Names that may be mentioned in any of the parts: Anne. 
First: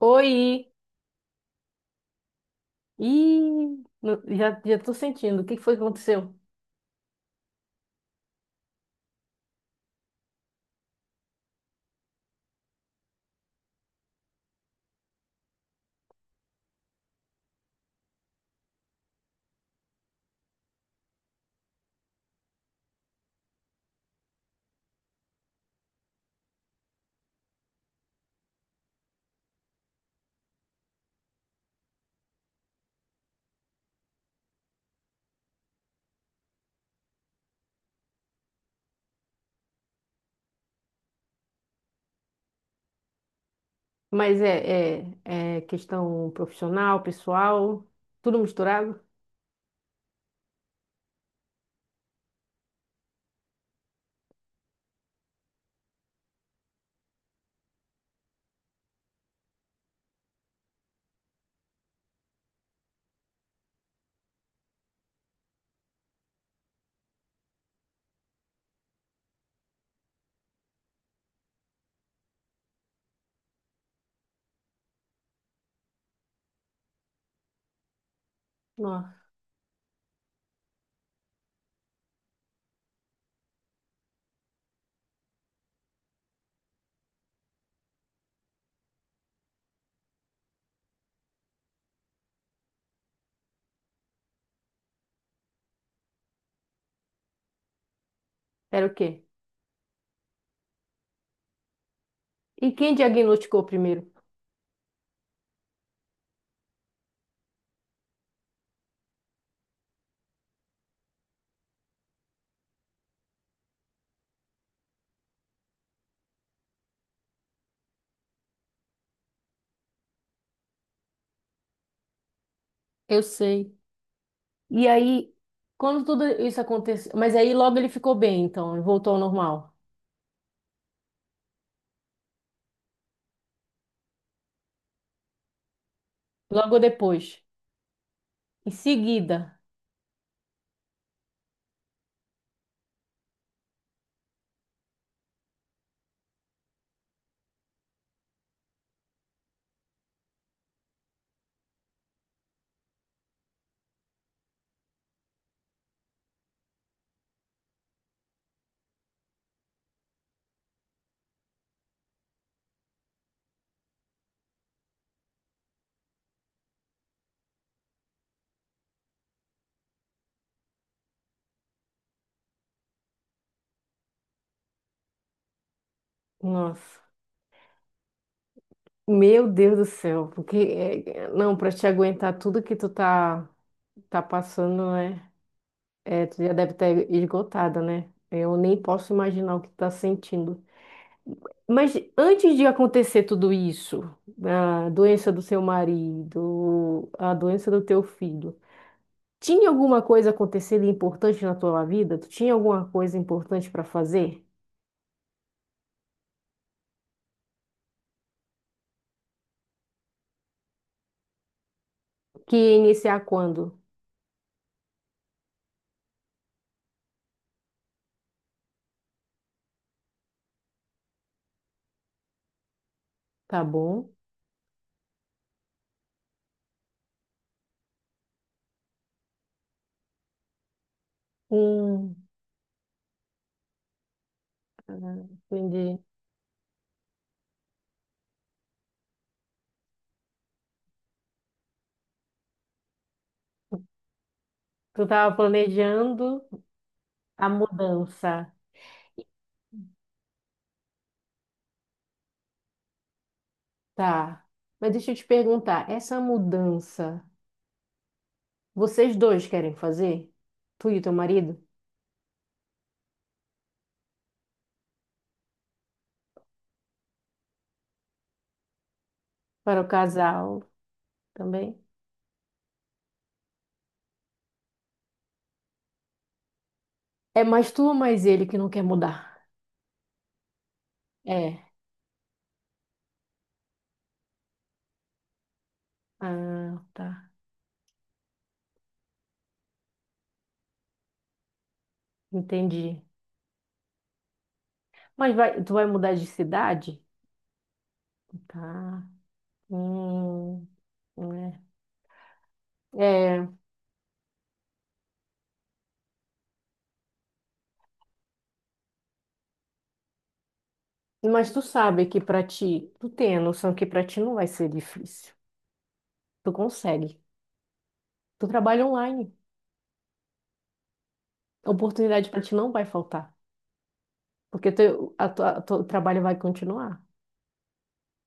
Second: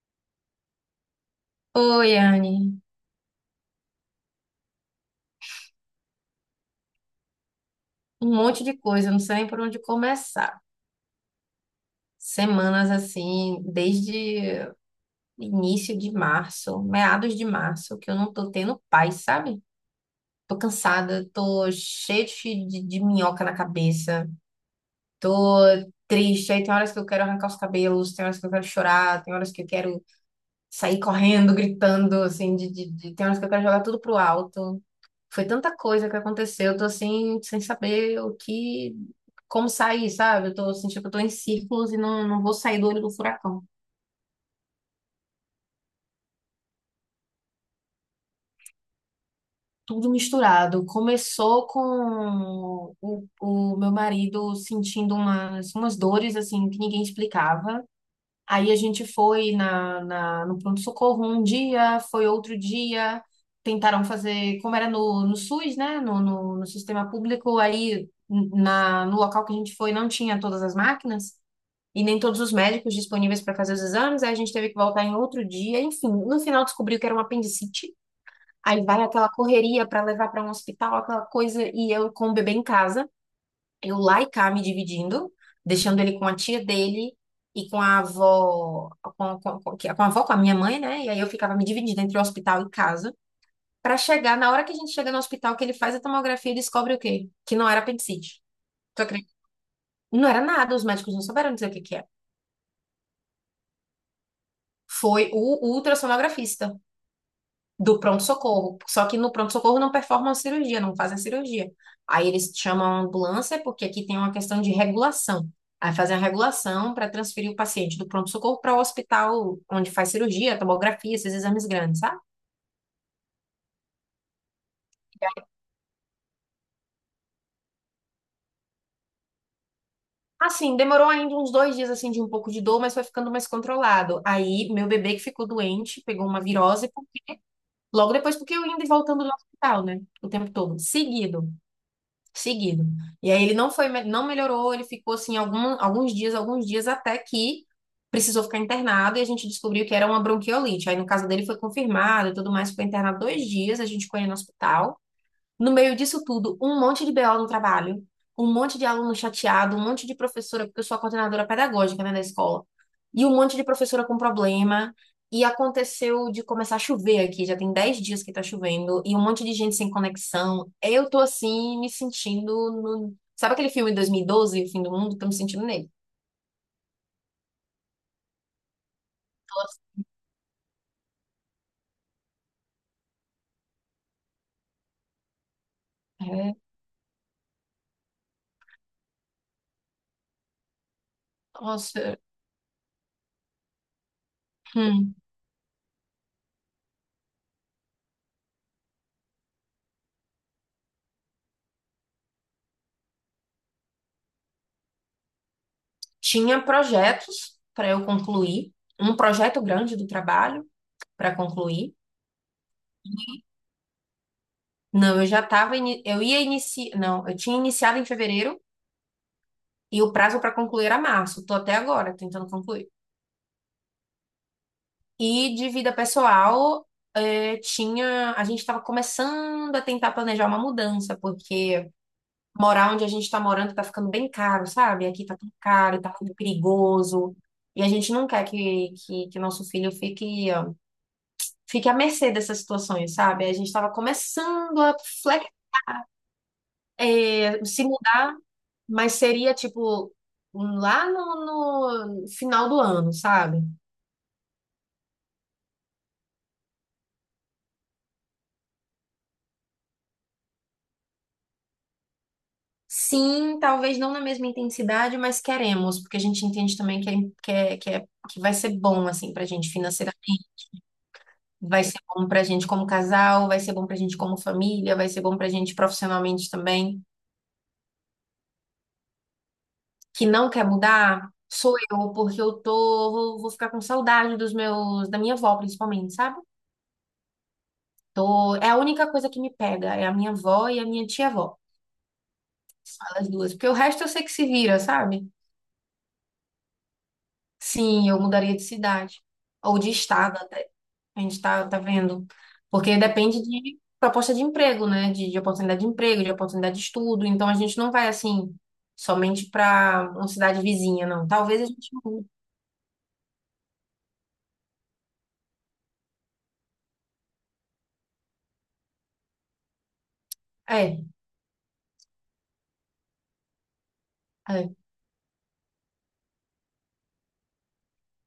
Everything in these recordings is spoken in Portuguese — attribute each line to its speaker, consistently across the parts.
Speaker 1: Oi!
Speaker 2: Oi, Anne.
Speaker 1: Ih, já tô sentindo. O que que foi que aconteceu?
Speaker 2: Um monte de coisa, não sei nem por onde começar. Semanas assim, desde início de março, meados de março, que eu não tô tendo paz, sabe? Tô cansada, tô cheia de minhoca na cabeça, tô triste. Aí tem horas que eu quero arrancar os cabelos, tem horas que eu quero chorar, tem horas que eu quero sair correndo, gritando, assim, tem horas que eu quero jogar tudo pro alto. Foi tanta coisa que aconteceu, eu tô assim, sem saber o que, como sair, sabe? Eu tô sentindo que eu tô em círculos e não vou sair do olho do furacão.
Speaker 1: Mas é questão profissional, pessoal, tudo misturado?
Speaker 2: Tudo misturado. Começou com o meu marido sentindo umas dores, assim, que ninguém explicava. Aí a gente foi no pronto-socorro um dia, foi outro dia. Tentaram fazer, como era no SUS, né? No sistema público, aí no local que a gente foi não tinha todas as máquinas, e nem todos os médicos disponíveis para fazer os exames. Aí a gente teve que voltar em outro dia, enfim, no final descobriu que era uma apendicite. Aí vai
Speaker 1: Não.
Speaker 2: aquela correria para levar para um hospital, aquela coisa, e eu com o bebê em casa, eu lá e cá me dividindo, deixando ele com a tia dele e com a avó, com a avó, com a minha mãe, né? E aí eu ficava me dividindo entre o hospital e casa, para chegar, na hora que a gente chega no hospital, que ele faz a tomografia e descobre o quê? Que não era apendicite.
Speaker 1: Era o
Speaker 2: Tu
Speaker 1: quê?
Speaker 2: acredita? Não era nada, os médicos não souberam dizer o que que é.
Speaker 1: E quem diagnosticou primeiro?
Speaker 2: Foi o ultrassonografista do pronto-socorro. Só que no pronto-socorro não performam a cirurgia, não fazem a cirurgia. Aí eles chamam a ambulância, porque aqui tem uma questão de regulação. Aí fazem a regulação para transferir o paciente do pronto-socorro para o hospital onde faz cirurgia, tomografia, esses exames grandes, sabe?
Speaker 1: Eu sei. E aí, quando tudo isso aconteceu. Mas aí logo ele ficou bem, então, ele voltou ao normal.
Speaker 2: Assim, demorou ainda uns 2 dias assim de um pouco de dor, mas foi ficando mais controlado. Aí meu bebê que ficou doente, pegou uma
Speaker 1: Logo
Speaker 2: virose,
Speaker 1: depois.
Speaker 2: logo depois, porque eu
Speaker 1: Em
Speaker 2: indo e voltando do
Speaker 1: seguida.
Speaker 2: hospital, né? O tempo todo, seguido. Seguido. E aí ele não foi, não melhorou, ele ficou assim alguns dias até que precisou ficar internado, e a gente descobriu que era uma bronquiolite. Aí no caso dele foi confirmado e tudo mais, ficou internado 2 dias, a gente foi no hospital. No meio disso tudo, um monte de BO no trabalho, um monte de aluno chateado, um monte de professora, porque eu sou a coordenadora pedagógica, né, da escola, e um monte de professora com problema. E aconteceu de começar a chover aqui, já tem 10 dias que tá chovendo, e um monte de gente sem conexão. Eu tô assim, me sentindo no... sabe aquele filme de 2012, O Fim do Mundo? Tô me sentindo nele.
Speaker 1: Nossa. Meu Deus do céu. Porque, não, para te aguentar tudo que tá passando, né? É, tu já
Speaker 2: É,
Speaker 1: deve ter esgotada, né? Eu nem posso imaginar o que tá sentindo. Mas
Speaker 2: nossa.
Speaker 1: antes de acontecer tudo isso, a
Speaker 2: Hum.
Speaker 1: doença do seu marido, a doença do teu filho, tinha alguma coisa acontecendo importante na tua vida? Tu tinha alguma coisa importante para fazer?
Speaker 2: Tinha projetos para eu concluir, um projeto grande do trabalho para concluir.
Speaker 1: Que ia iniciar quando?
Speaker 2: Não, eu ia iniciar, não, eu tinha iniciado em fevereiro e o prazo para concluir era março. Tô até agora tentando concluir.
Speaker 1: Tá bom?
Speaker 2: E de vida pessoal, tinha, a gente estava começando a tentar planejar uma mudança, porque
Speaker 1: Hum,
Speaker 2: morar onde a gente está morando tá ficando bem caro, sabe?
Speaker 1: ah,
Speaker 2: Aqui tá tão
Speaker 1: entendi.
Speaker 2: caro, tá tudo perigoso. E a gente não quer que nosso filho fique, ó, fique à mercê dessas situações, sabe? A gente estava começando a
Speaker 1: Tu tava
Speaker 2: fle-
Speaker 1: planejando a
Speaker 2: eh, se
Speaker 1: mudança,
Speaker 2: mas seria tipo um lá no final do ano, sabe?
Speaker 1: tá? Mas deixa eu te perguntar, essa mudança vocês dois querem fazer? Tu e o teu marido?
Speaker 2: Sim, talvez não na mesma intensidade, mas queremos, porque a gente entende também que vai ser bom assim pra gente
Speaker 1: Para o
Speaker 2: financeiramente,
Speaker 1: casal também?
Speaker 2: vai ser bom pra gente como casal, vai ser bom pra gente como família, vai ser bom pra gente profissionalmente também.
Speaker 1: É mais tu ou mais ele que não quer mudar?
Speaker 2: Que não quer mudar
Speaker 1: É.
Speaker 2: sou eu, porque eu vou ficar com saudade dos meus, da minha avó principalmente, sabe?
Speaker 1: Ah, tá.
Speaker 2: Tô, é a única coisa que me pega, é a minha avó e a minha tia-avó.
Speaker 1: Entendi.
Speaker 2: As duas. Porque o resto eu sei que se vira, sabe?
Speaker 1: Mas vai, tu vai mudar de cidade?
Speaker 2: Sim, eu mudaria de
Speaker 1: Tá.
Speaker 2: cidade. Ou de estado
Speaker 1: Hum,
Speaker 2: até. A gente
Speaker 1: é.
Speaker 2: tá vendo. Porque depende
Speaker 1: É,
Speaker 2: de proposta de emprego, né? De oportunidade de emprego, de oportunidade de estudo. Então a gente não vai assim, somente para uma cidade vizinha, não.
Speaker 1: mas tu
Speaker 2: Talvez a gente
Speaker 1: sabe que
Speaker 2: mude.
Speaker 1: pra ti, tu tem a noção que pra ti não vai ser difícil. Tu consegue. Tu trabalha online.
Speaker 2: É,
Speaker 1: Oportunidade pra ti não vai faltar. Porque
Speaker 2: é,
Speaker 1: teu trabalho vai continuar.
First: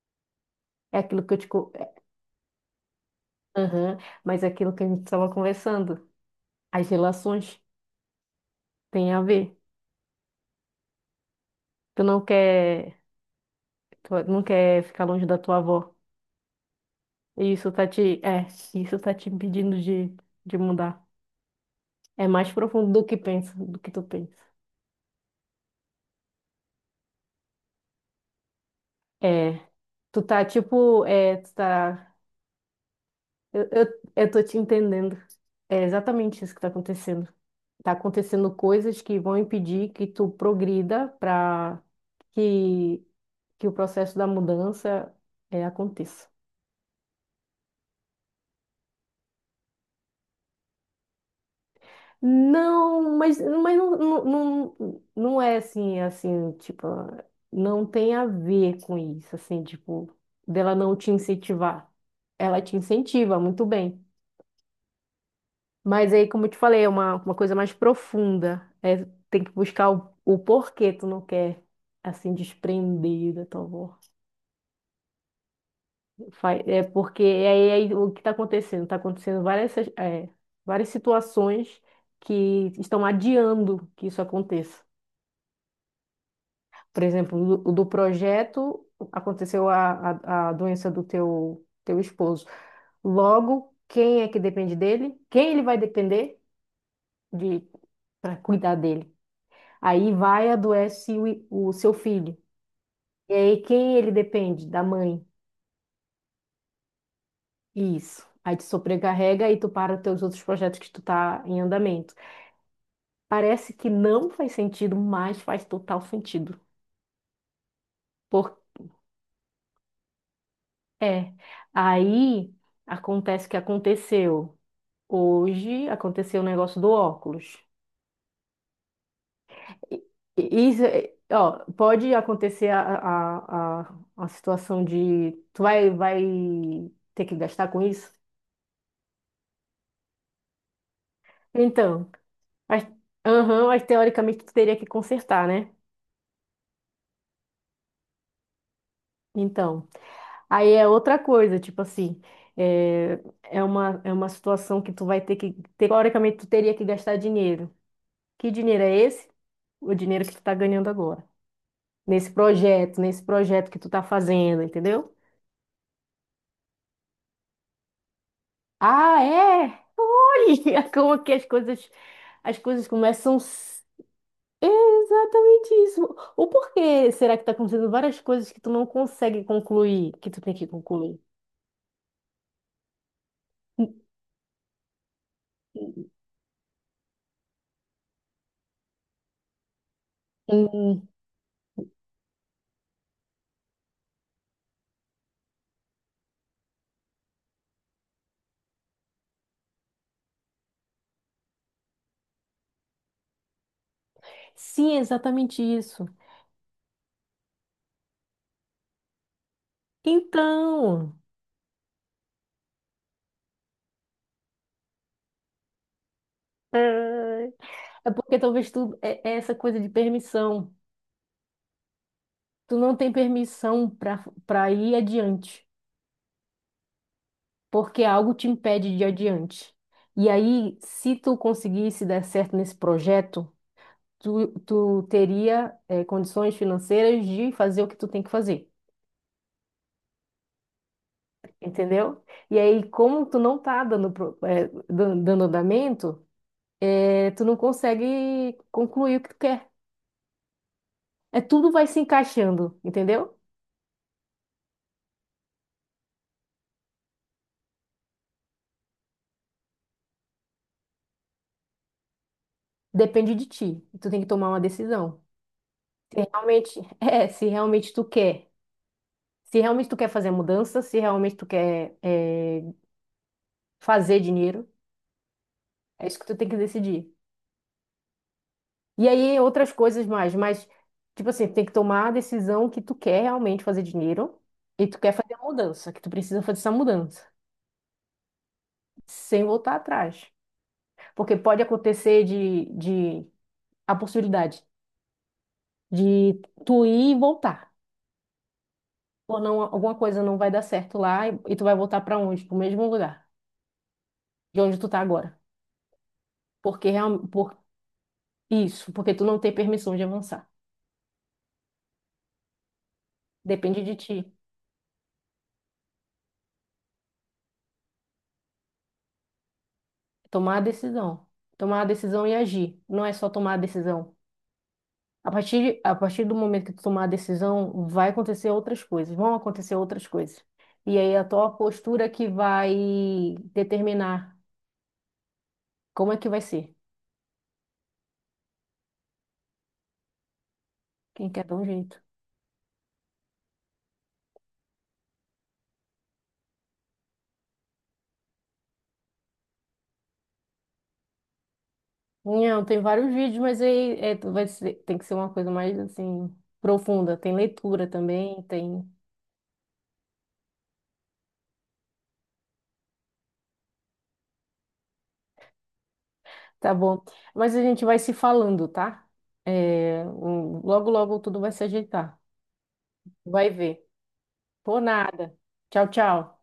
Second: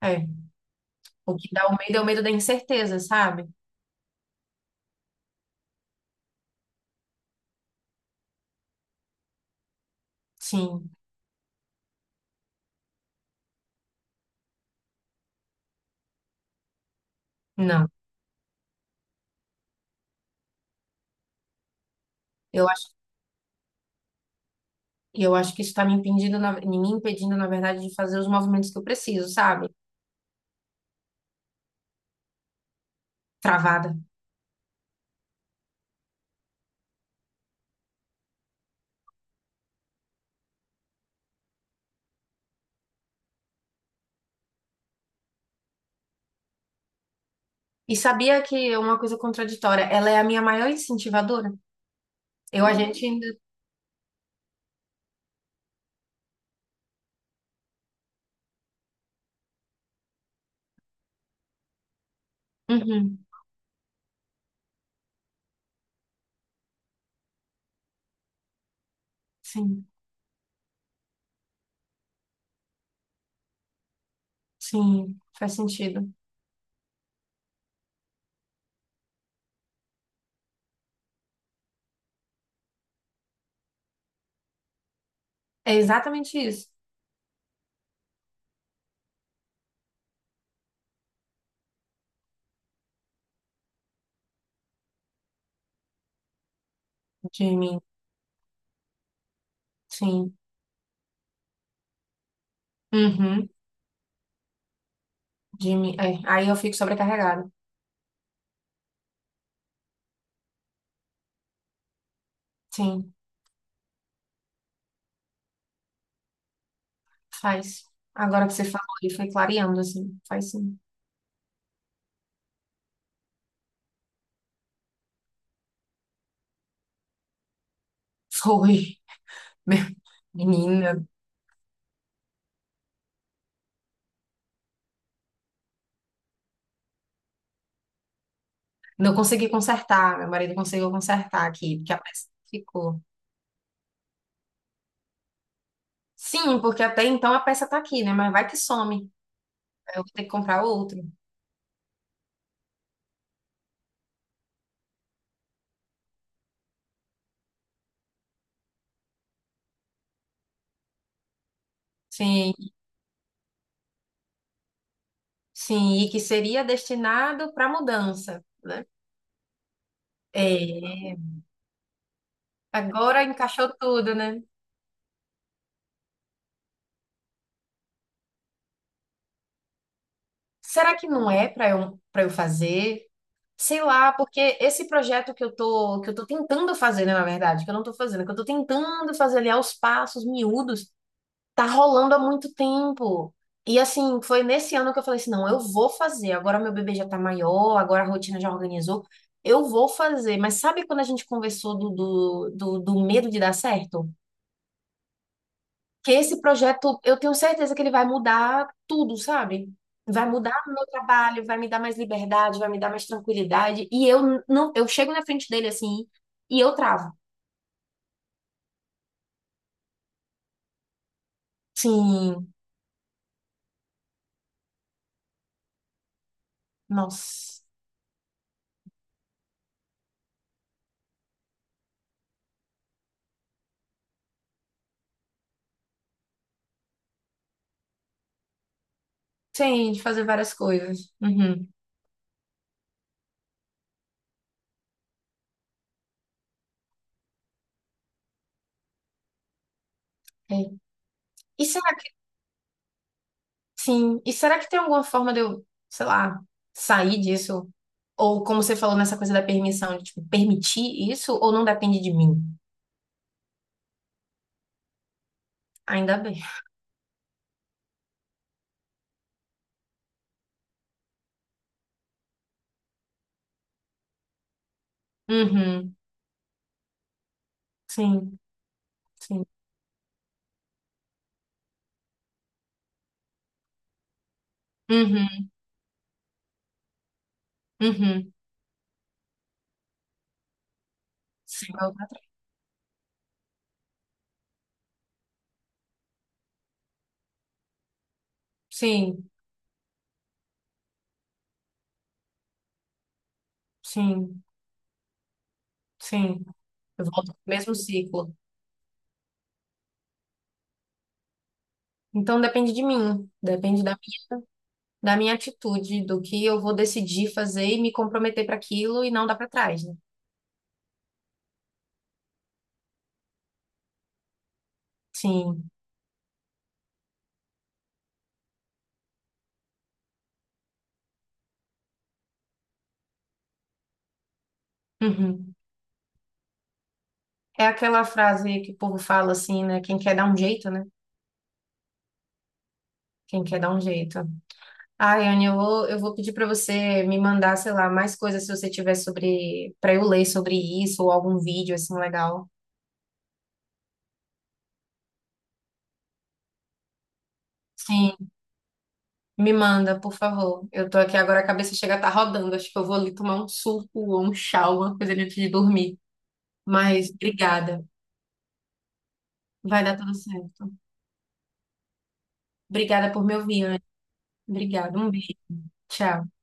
Speaker 2: é.
Speaker 1: É aquilo
Speaker 2: O
Speaker 1: que eu te,
Speaker 2: que dá
Speaker 1: co-
Speaker 2: o medo é o medo da incerteza, sabe?
Speaker 1: Aham. Mas é aquilo que a gente estava conversando, as relações têm a ver.
Speaker 2: Sim,
Speaker 1: Tu não quer, tu não quer ficar longe da tua avó. E
Speaker 2: não.
Speaker 1: isso tá te impedindo de mudar. É mais
Speaker 2: Eu acho,
Speaker 1: profundo do que pensa, do que tu pensa.
Speaker 2: eu acho que isso tá me impedindo, na verdade, de fazer os movimentos que eu preciso,
Speaker 1: É,
Speaker 2: sabe?
Speaker 1: tu tá, eu, eu,
Speaker 2: Travada.
Speaker 1: eu tô te entendendo. É exatamente isso que tá acontecendo. Tá acontecendo coisas que vão impedir que tu progrida para que, que o processo da mudança, é, aconteça.
Speaker 2: E sabia que é uma coisa contraditória, ela é a minha maior incentivadora. A gente
Speaker 1: Não,
Speaker 2: ainda.
Speaker 1: mas não, não é assim, assim, tipo, não tem a ver com isso, assim, tipo, dela não te incentivar. Ela te
Speaker 2: Uhum,
Speaker 1: incentiva, muito bem. Mas aí, como eu te falei, é uma coisa mais profunda. É, tem que
Speaker 2: sim,
Speaker 1: buscar o porquê tu não quer, assim, desprender da tua avó.
Speaker 2: sim, faz sentido.
Speaker 1: É porque é aí o que está acontecendo? Está acontecendo várias, é, várias situações que estão adiando que isso aconteça.
Speaker 2: É exatamente isso,
Speaker 1: Por exemplo, do projeto aconteceu a doença do teu esposo. Logo, quem é que depende dele? Quem ele vai depender de
Speaker 2: Jimmy.
Speaker 1: para cuidar dele? Aí
Speaker 2: Sim.
Speaker 1: vai adoece o seu filho. E
Speaker 2: Uhum,
Speaker 1: aí quem ele depende? Da mãe.
Speaker 2: Jimmy. É, aí eu fico sobrecarregada.
Speaker 1: Isso. Aí te sobrecarrega e tu para os teus outros projetos que tu tá em andamento.
Speaker 2: Sim,
Speaker 1: Parece que não faz sentido, mas faz total sentido.
Speaker 2: faz. Agora que
Speaker 1: Porque
Speaker 2: você falou, e foi clareando, assim, faz sim.
Speaker 1: é. Aí acontece o que aconteceu. Hoje aconteceu o negócio do óculos.
Speaker 2: Foi. Meu-
Speaker 1: E- e isso,
Speaker 2: Menina,
Speaker 1: ó, pode acontecer a, a situação de tu vai, vai ter que gastar com isso?
Speaker 2: não consegui consertar. Meu marido conseguiu consertar aqui, porque a
Speaker 1: Então,
Speaker 2: peça
Speaker 1: mas,
Speaker 2: ficou.
Speaker 1: aham, mas teoricamente tu teria que consertar, né?
Speaker 2: Sim, porque até então a peça tá aqui, né? Mas vai que some.
Speaker 1: Então,
Speaker 2: Aí eu vou ter que comprar
Speaker 1: aí é
Speaker 2: outra.
Speaker 1: outra coisa, tipo assim, é uma, é uma situação que tu vai ter que, teoricamente tu teria que gastar dinheiro. Que dinheiro é esse? O dinheiro que tu tá ganhando agora.
Speaker 2: Sim.
Speaker 1: Nesse projeto que tu tá fazendo, entendeu?
Speaker 2: Sim, e que seria destinado para mudança, né?
Speaker 1: Ah, é? Olha
Speaker 2: É,
Speaker 1: como que as coisas
Speaker 2: agora
Speaker 1: começam.
Speaker 2: encaixou tudo, né?
Speaker 1: Exatamente isso. O porquê será que está acontecendo várias coisas que tu não consegue concluir, que tu tem que
Speaker 2: Será que
Speaker 1: concluir?
Speaker 2: não é para eu fazer? Sei
Speaker 1: Hum,
Speaker 2: lá, porque esse projeto que eu tô tentando fazer, né, na verdade, que eu não tô fazendo, que eu tô tentando fazer ali aos passos miúdos,
Speaker 1: hum.
Speaker 2: tá rolando há muito tempo. E assim, foi nesse ano que eu falei assim, não, eu vou fazer. Agora meu bebê já tá maior, agora a rotina já organizou. Eu vou fazer, mas sabe quando a gente conversou do medo de dar certo?
Speaker 1: Sim, exatamente isso.
Speaker 2: Que esse projeto, eu tenho certeza que ele vai mudar tudo, sabe? Vai mudar o meu
Speaker 1: Então,
Speaker 2: trabalho, vai me dar mais liberdade, vai me dar mais tranquilidade. E eu não, eu chego na frente dele assim e eu travo.
Speaker 1: ai, é porque talvez é essa coisa de permissão.
Speaker 2: Sim,
Speaker 1: Tu não tem permissão para ir adiante,
Speaker 2: nossa.
Speaker 1: porque algo te impede de ir adiante. E aí, se tu conseguisse dar certo nesse projeto tu, tu teria condições financeiras de fazer o que tu tem que fazer,
Speaker 2: Sim, de fazer várias coisas. Uhum.
Speaker 1: entendeu? E aí, como tu não tá dando, dando andamento, tu não consegue concluir o que tu quer.
Speaker 2: É.
Speaker 1: É
Speaker 2: E
Speaker 1: tudo vai
Speaker 2: será
Speaker 1: se
Speaker 2: que,
Speaker 1: encaixando, entendeu?
Speaker 2: sim, e será que tem alguma forma de eu, sei lá, sair disso? Ou como você falou nessa coisa da permissão, de, tipo, permitir isso ou não depende de mim?
Speaker 1: Depende de ti. Tu tem que tomar uma decisão. Se
Speaker 2: Ainda bem.
Speaker 1: realmente, é, se realmente tu quer. Se realmente tu quer fazer a mudança, se realmente tu quer fazer dinheiro,
Speaker 2: Uhum.
Speaker 1: é isso que tu tem que decidir.
Speaker 2: Sim,
Speaker 1: E aí
Speaker 2: sim.
Speaker 1: outras coisas mais, mas tipo assim, tem que tomar a decisão que tu quer realmente fazer dinheiro e tu quer fazer a
Speaker 2: Uhum,
Speaker 1: mudança, que tu precisa fazer essa mudança,
Speaker 2: uhum.
Speaker 1: sem voltar atrás. Porque pode
Speaker 2: Sim,
Speaker 1: acontecer de a possibilidade de tu ir e voltar.
Speaker 2: sim,
Speaker 1: Ou não, alguma coisa não vai dar certo lá e tu vai voltar para onde? Para o mesmo lugar,
Speaker 2: sim.
Speaker 1: de onde tu tá agora.
Speaker 2: Sim.
Speaker 1: Porque
Speaker 2: Eu volto pro
Speaker 1: por
Speaker 2: mesmo ciclo.
Speaker 1: isso, porque tu não tem permissão de avançar.
Speaker 2: Então depende de mim,
Speaker 1: Depende
Speaker 2: depende
Speaker 1: de
Speaker 2: da,
Speaker 1: ti.
Speaker 2: da minha atitude, do que eu vou decidir fazer e me comprometer para aquilo e não dar para trás, né?
Speaker 1: Tomar a decisão. Tomar a decisão e agir. Não é só tomar a decisão.
Speaker 2: Sim.
Speaker 1: A partir do momento que tu tomar a decisão, vai acontecer outras coisas, vão acontecer outras coisas. E aí a tua postura que vai determinar
Speaker 2: Uhum.
Speaker 1: como é que vai ser.
Speaker 2: É aquela frase que o povo fala assim, né? Quem quer dar um jeito, né?
Speaker 1: Quem quer dar um jeito.
Speaker 2: Quem quer dar um jeito. Ai, Anne, eu vou pedir para você me mandar, sei lá, mais coisas se você tiver sobre, para eu ler sobre isso ou algum vídeo assim legal.
Speaker 1: Não, tem vários vídeos, mas aí é, tem que ser uma coisa mais assim profunda. Tem leitura
Speaker 2: Sim.
Speaker 1: também, tem.
Speaker 2: Me manda, por favor. Eu tô aqui agora, a cabeça chega a estar rodando. Acho que eu vou ali tomar um suco ou um chá, uma coisa ali antes de dormir.
Speaker 1: Tá bom.
Speaker 2: Mas
Speaker 1: Mas a
Speaker 2: obrigada.
Speaker 1: gente vai se falando, tá?
Speaker 2: Vai dar
Speaker 1: É,
Speaker 2: tudo certo.
Speaker 1: logo, logo tudo vai se ajeitar.
Speaker 2: Obrigada por me
Speaker 1: Vai
Speaker 2: ouvir,
Speaker 1: ver.
Speaker 2: Anne.
Speaker 1: Por
Speaker 2: Obrigada. Um beijo.
Speaker 1: nada. Tchau,
Speaker 2: Tchau.
Speaker 1: tchau.